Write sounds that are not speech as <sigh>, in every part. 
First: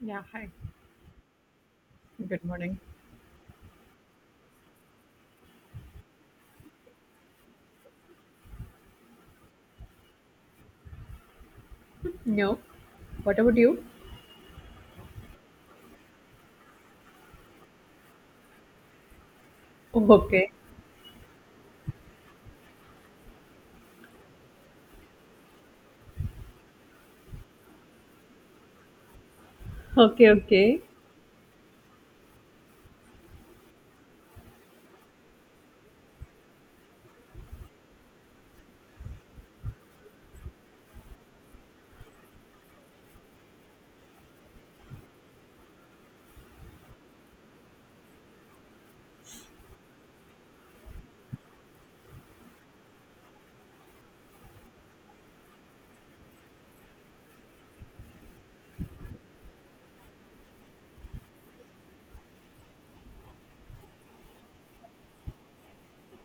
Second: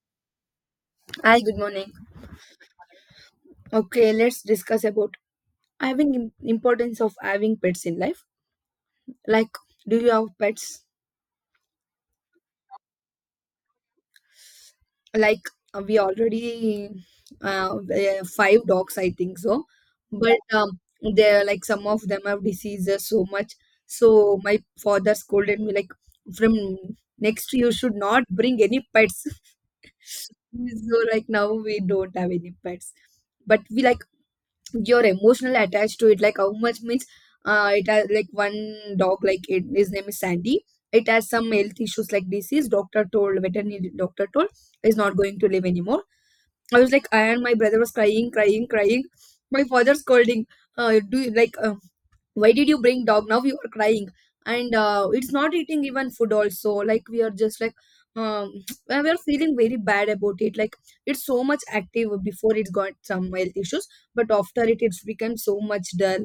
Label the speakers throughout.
Speaker 1: Yeah, hi.
Speaker 2: Hi, good morning.
Speaker 1: Good morning.
Speaker 2: Okay, let's discuss about having importance of having pets in life. Like, do you have pets?
Speaker 1: No. What about you?
Speaker 2: Like, we already five dogs, I think so.
Speaker 1: Oh,
Speaker 2: But
Speaker 1: Okay.
Speaker 2: they're like some of them have diseases so much. So my father scolded me like, from next you should not bring any pets. <laughs>
Speaker 1: Okay, okay.
Speaker 2: So like now we don't have any pets, but we like. You're emotionally attached to it like how much means it has like one dog. Like it, his name is Sandy. It has some health issues like disease, doctor told, veterinary doctor told is not going to live anymore. I was like, I and my brother was crying, crying, crying. My father scolding, do you like, why did you bring dog, now you are crying? And it's not eating even food also, like we are just like um <sniffs> <tsk> we are feeling very bad about it. Like it's so much active before it got some health issues, but after it, it's become so much dull.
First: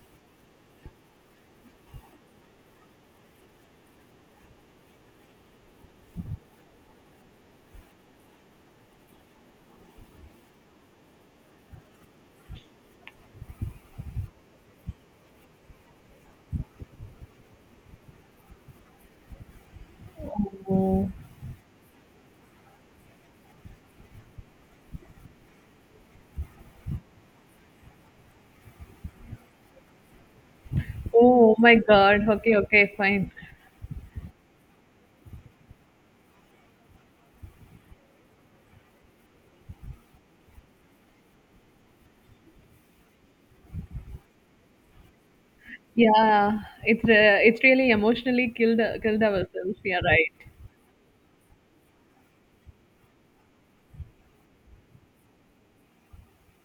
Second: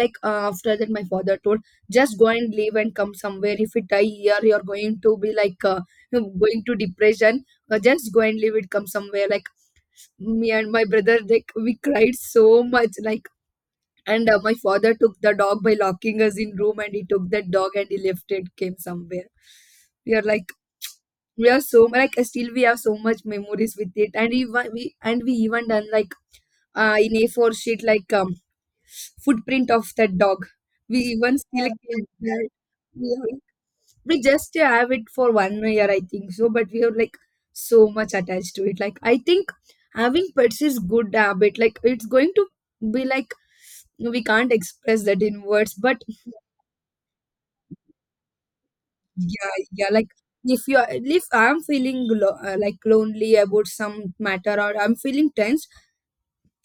Speaker 2: Like after that my father told, just go and leave and come somewhere, if it die here you're going to be like, <laughs> going to depression. Just go and leave it, come somewhere, like me and my brother, like we cried so much. Like, and my father took the dog by locking us in room, and he took that dog and he left it, came somewhere. We are like,
Speaker 1: Oh,
Speaker 2: we are so, like still we have so much memories with it. And we wa- we and we even done like in A4 sheet like footprint of that dog. We even
Speaker 1: Oh
Speaker 2: still
Speaker 1: my
Speaker 2: keep
Speaker 1: God.
Speaker 2: that.
Speaker 1: Okay, okay, fine.
Speaker 2: We, we just have it for one year, I think so, but we are like so much attached to it. Like I think having pets is good habit. Like it's going to be like we can't express that in words, but
Speaker 1: Yeah, it's really emotionally killed
Speaker 2: yeah,
Speaker 1: ourselves.
Speaker 2: yeah.
Speaker 1: Yeah,
Speaker 2: Like
Speaker 1: right.
Speaker 2: if you are, if I'm feeling like lonely about some matter, or I'm feeling tense.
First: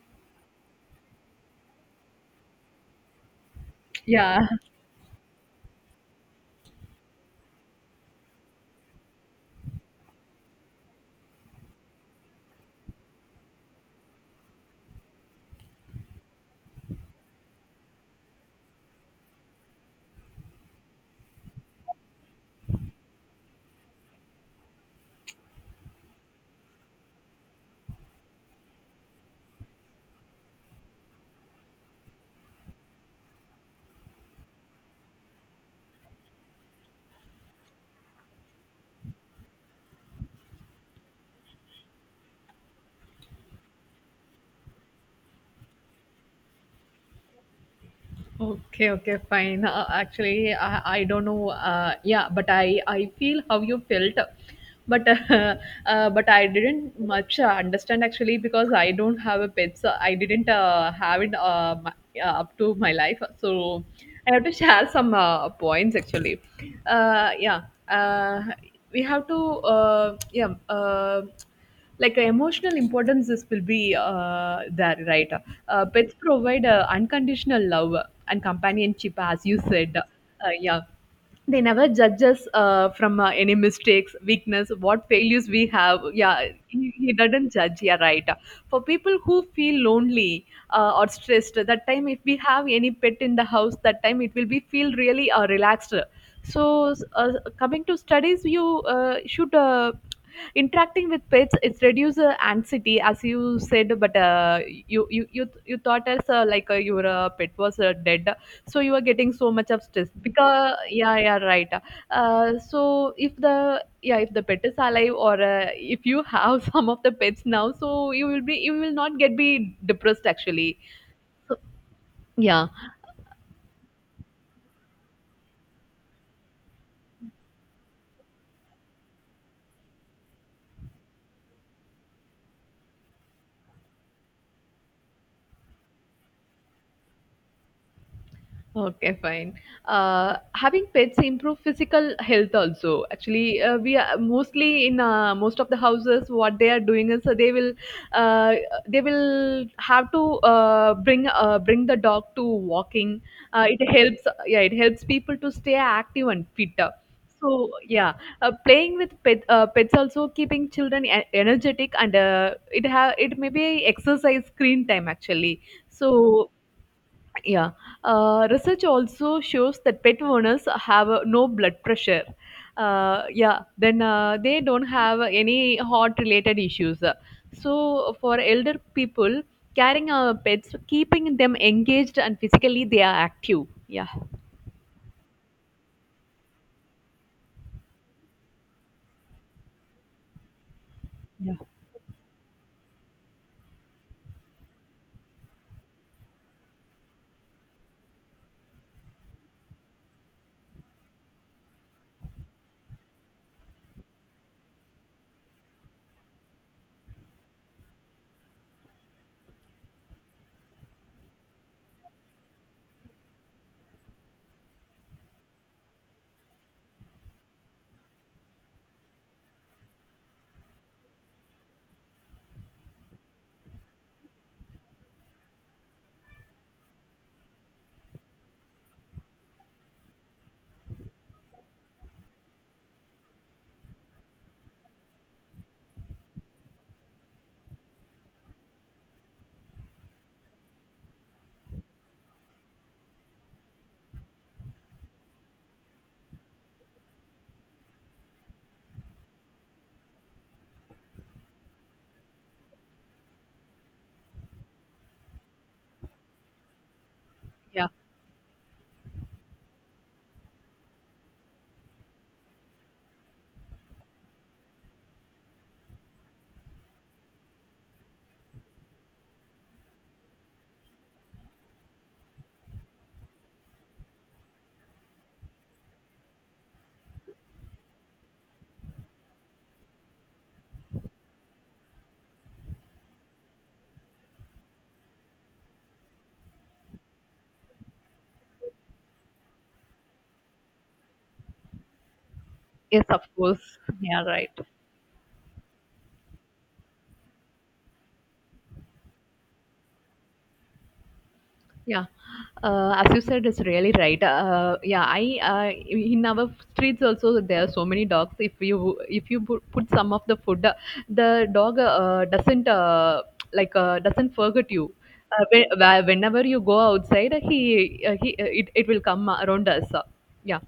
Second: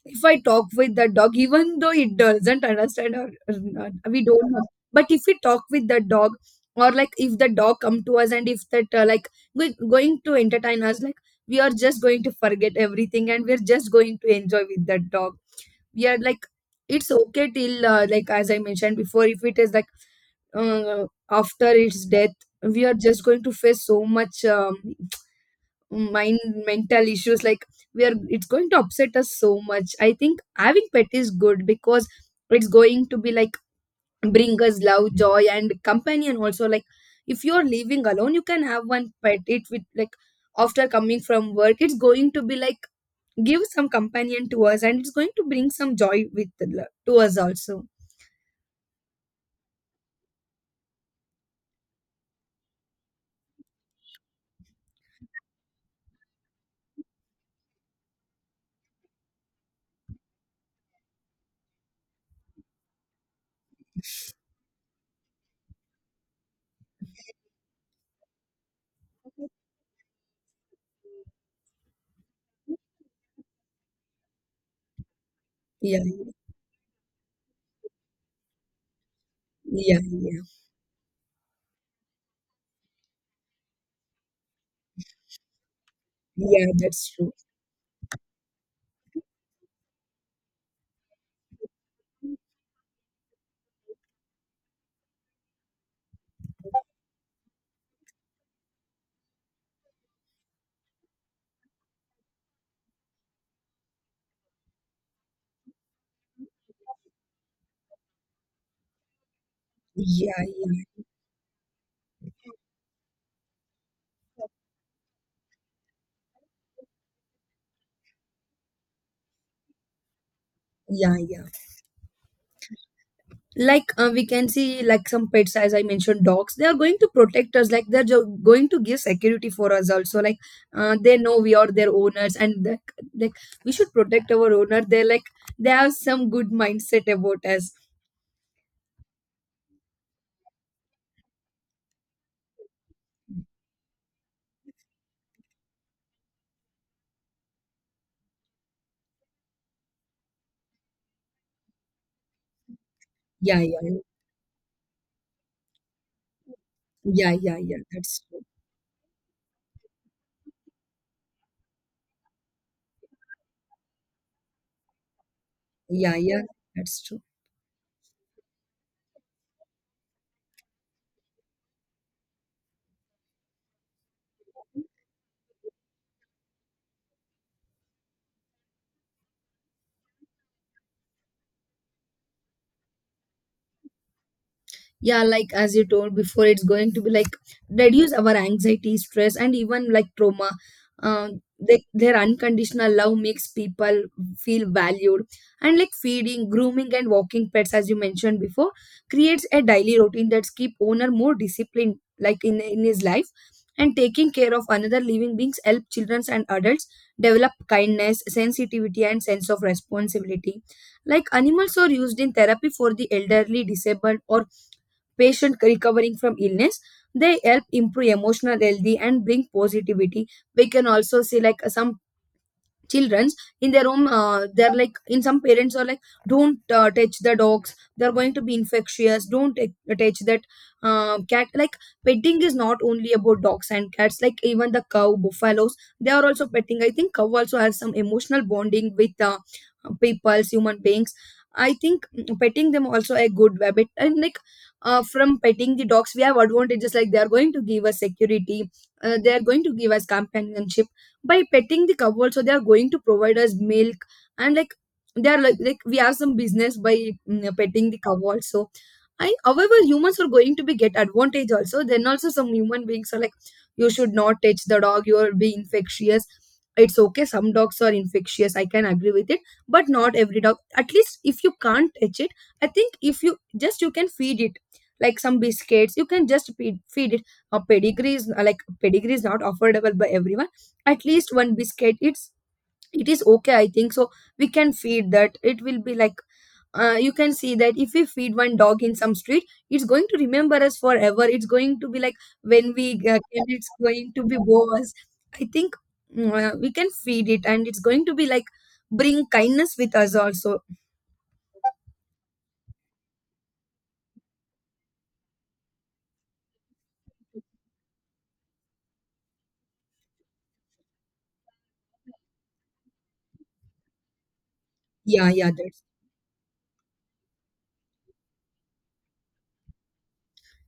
Speaker 2: If I talk with the dog, even though it doesn't understand or not, we
Speaker 1: Yeah,
Speaker 2: don't know, but if we talk with the dog, or like if the dog come to us and if that like going to entertain us, like we are just going to forget everything, and we're just going to enjoy with that dog. We are like, it's okay till like as I mentioned before, if it is like after its death we are just going to face so much mind mental issues like we are, it's going to upset us so much. I think having pet is good because it's going to be like bring us love, joy and companion also. Like if you're living alone, you can have one pet it with like after coming from work, it's going to be like give some companion to us, and it's going to bring some joy with to us also.
Speaker 1: okay, okay, fine. Actually, I don't know. Yeah, but I feel how you felt, but <laughs> but I didn't much understand actually because I don't have a pet, so I didn't have it my, up to my life. So I have to share some points actually. Uh, yeah, uh, we have to yeah. Emotional importance this will be there, right?
Speaker 2: Yeah,
Speaker 1: Pets provide unconditional love and companionship, as you said.
Speaker 2: yeah, yeah,
Speaker 1: Yeah they never judge us from any mistakes, weakness, what failures we have. Yeah,
Speaker 2: yeah,
Speaker 1: he,
Speaker 2: that's
Speaker 1: he
Speaker 2: true.
Speaker 1: doesn't judge, yeah, right. For people who feel lonely or stressed, that time if we have any pet in the house, that time it will be feel really relaxed. so uh, Coming to studies, you should interacting with pets, it reduces anxiety, as you said. But you thought as your pet was dead, so you are getting so much of stress
Speaker 2: Yeah,
Speaker 1: because,
Speaker 2: yeah,
Speaker 1: yeah, yeah, right. So if the, yeah, if the pet is alive, or if you have <laughs> some of the pets now, so you will be, you will not get be depressed actually.
Speaker 2: yeah, yeah.
Speaker 1: Yeah.
Speaker 2: Like we can see, like some pets, as I mentioned, dogs. They are going to protect us. Like they're going to give security for us also. Like they know we are their owners, and like we should protect our owner. They're like they have some good mindset about us.
Speaker 1: Okay, fine. Having pets improve physical health also. Actually, we are mostly in most of the houses. What they are doing is, they will, uh, they will have to bring the dog to walking.
Speaker 2: Yeah, yeah,
Speaker 1: It helps. Yeah, it helps people to stay active and fit.
Speaker 2: yeah, yeah,
Speaker 1: So
Speaker 2: yeah.
Speaker 1: yeah,
Speaker 2: That's true.
Speaker 1: playing with pet, pets also keeping children energetic, and it have, it may be exercise screen time actually.
Speaker 2: Yeah, yeah,
Speaker 1: So
Speaker 2: that's true.
Speaker 1: yeah. Research also shows that pet owners have no blood pressure. Yeah, then they don't have any heart related issues. So, for elder people, carrying our pets, keeping them engaged and physically, they are active. Yeah.
Speaker 2: Yeah, like as you told before, it's going to be like reduce our anxiety, stress and even like trauma.
Speaker 1: Yeah.
Speaker 2: Their unconditional love makes people feel valued, and like feeding, grooming and walking pets as you mentioned before creates a daily routine that's keep owner more disciplined, like in his life. And taking care of another living beings help children and adults develop kindness, sensitivity and sense of responsibility. Like animals are used in therapy for the elderly, disabled, or patient recovering from illness. They help improve emotional healthy and bring positivity. We can also see like some children's in their own. They're like in, some parents are like, don't touch the dogs, they're going to be infectious. Don't touch that cat. Like petting is not only about dogs and cats, like even the cow, buffaloes, they are also petting. I think cow also has some emotional bonding with people, human beings. I think petting them also a good habit. And like from petting the dogs we have advantages like they are going to give us security. They are going to give us companionship. By petting the cow also, they are going to provide us milk. And like they are like, we have some business by
Speaker 1: Yeah.
Speaker 2: petting the cow also. And however humans are going to be get advantage also, then also some human beings are like, you should not touch the dog, you will be infectious. It's okay, some dogs are infectious, I can agree with it, but not every dog. At least if you can't touch it, I think if you just, you can feed it, like some biscuits you can just feed it. A pedigree is like, pedigree is not affordable by everyone. At least one biscuit, it is okay I think so. We can feed that, it will be like you can see that if we feed one dog in some street, it's going to remember us forever. It's going to be like when we
Speaker 1: Yes, of
Speaker 2: came,
Speaker 1: course.
Speaker 2: it's going to
Speaker 1: Yeah,
Speaker 2: be
Speaker 1: right.
Speaker 2: boas. I think we can feed it, and it's going to be like bring kindness with us also.
Speaker 1: Yeah, as you said, it's really right. Yeah, I in our streets also there are so many dogs. If you put some of the food, the dog doesn't doesn't forget you.
Speaker 2: Yeah, yeah, that's.
Speaker 1: Whenever you go outside, he it, it will come around us. Yeah,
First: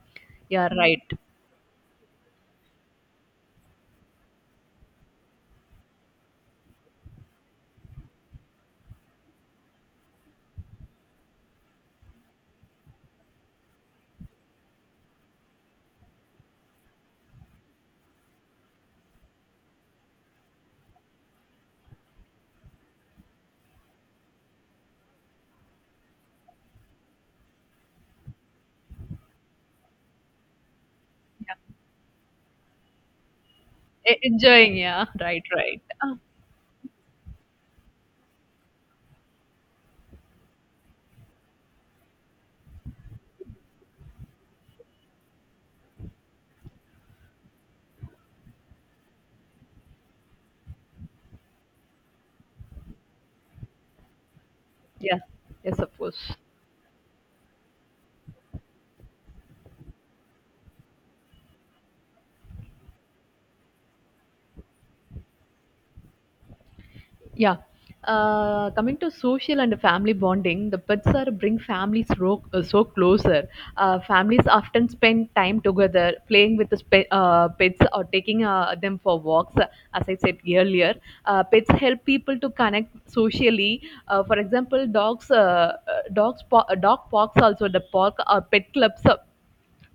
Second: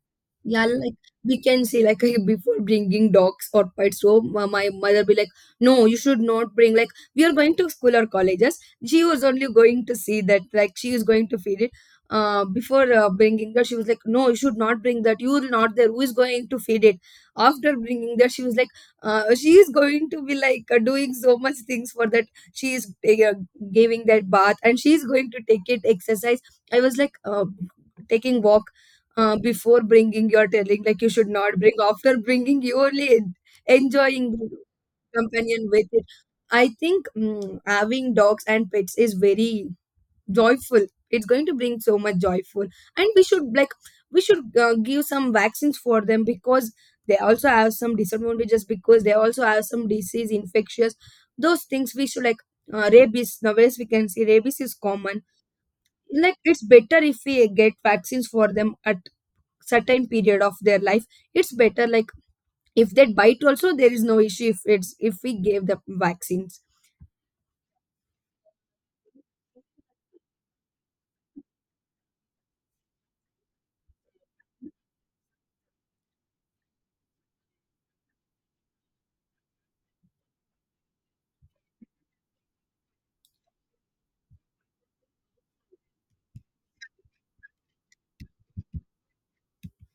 Speaker 2: Yeah,
Speaker 1: yeah,
Speaker 2: like
Speaker 1: right.
Speaker 2: we can say, like <laughs> before bringing dogs or pets home, my mother be like, "No, you should not bring." Like we are going to school or colleges, she was only going to see that. Like she is going to feed it. Before bringing that, she was like, "No, you should not bring that. You will not there. Who is going to feed it?" After bringing that, she was like, "She is going to be like doing so much things for that. She is uh, giving that bath, and she is going to take it exercise." I was like, taking walk. Before bringing your telling like you should not bring, after bringing you only enjoying the
Speaker 1: Enjoying. Yeah, right,
Speaker 2: companion
Speaker 1: right.
Speaker 2: with it. I think having dogs and pets is very joyful, it's going to bring so much joyful. And we should give some vaccines for them, because they also have some disadvantages, because they also have some disease infectious. Those things we should like rabies nowadays we can see rabies is
Speaker 1: Yeah,
Speaker 2: common.
Speaker 1: yes, of course.
Speaker 2: Like it's better if we get vaccines for them at certain period of their life. It's better like if they bite also there is no issue, if it's if we gave the vaccines.
Speaker 1: Yeah. Coming to social and family bonding, the pets are bring families so closer. Families often spend time together playing with the pets or taking them for walks. As I said earlier, pets help people to connect socially. For example, dog parks, also the park or pet clubs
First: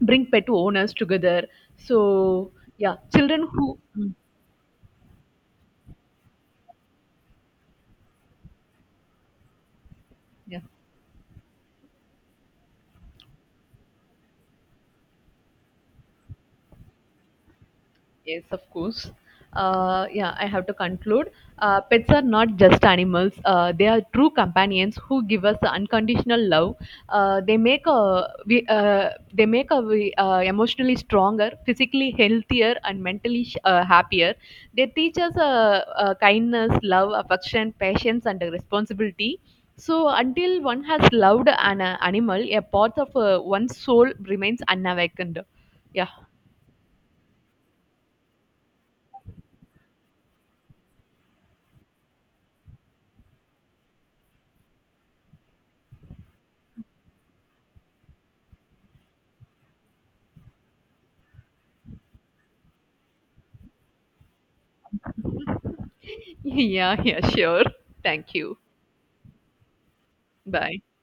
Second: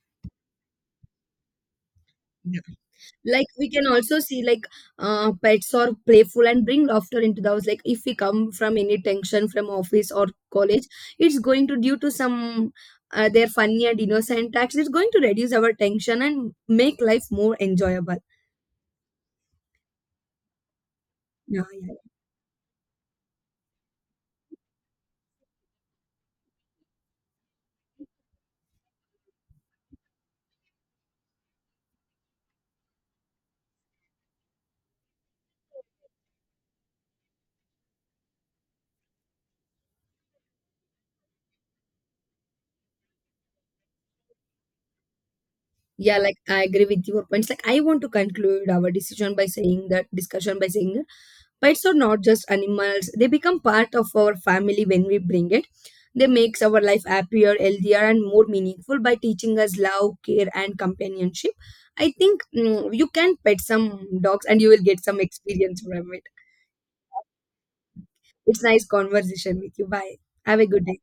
Speaker 1: bring pet owners together. So
Speaker 2: Yeah.
Speaker 1: yeah,
Speaker 2: Like
Speaker 1: children
Speaker 2: we
Speaker 1: who,
Speaker 2: can
Speaker 1: mm,
Speaker 2: also see like pets are playful and bring laughter into the house, like if we come from any tension from office or
Speaker 1: yeah.
Speaker 2: college, it's going to due to some their funny and innocent acts, it's going to reduce our tension and make life more enjoyable.
Speaker 1: Yes, of course. Yeah, I have to conclude.
Speaker 2: Yeah, yeah, yeah.
Speaker 1: Pets are not just animals, they are true companions who give us unconditional love. They make a, we, emotionally stronger, physically healthier, and mentally happier. They teach us kindness, love, affection, patience, and responsibility. So, until one has loved an animal, a part of one's soul remains unawakened. Yeah.
Speaker 2: Yeah, like I agree with your points, like I want to conclude our decision by saying that, discussion by saying, pets are not just animals, they become part of our family when we bring it. They makes our life happier, healthier, and more meaningful by teaching us love, care, and companionship. I think you can pet some dogs and you will get some experience from it.
Speaker 1: <laughs> Yeah, yeah, sure. Thank you.
Speaker 2: It's nice conversation with you. Bye. Have a
Speaker 1: Bye.
Speaker 2: good day.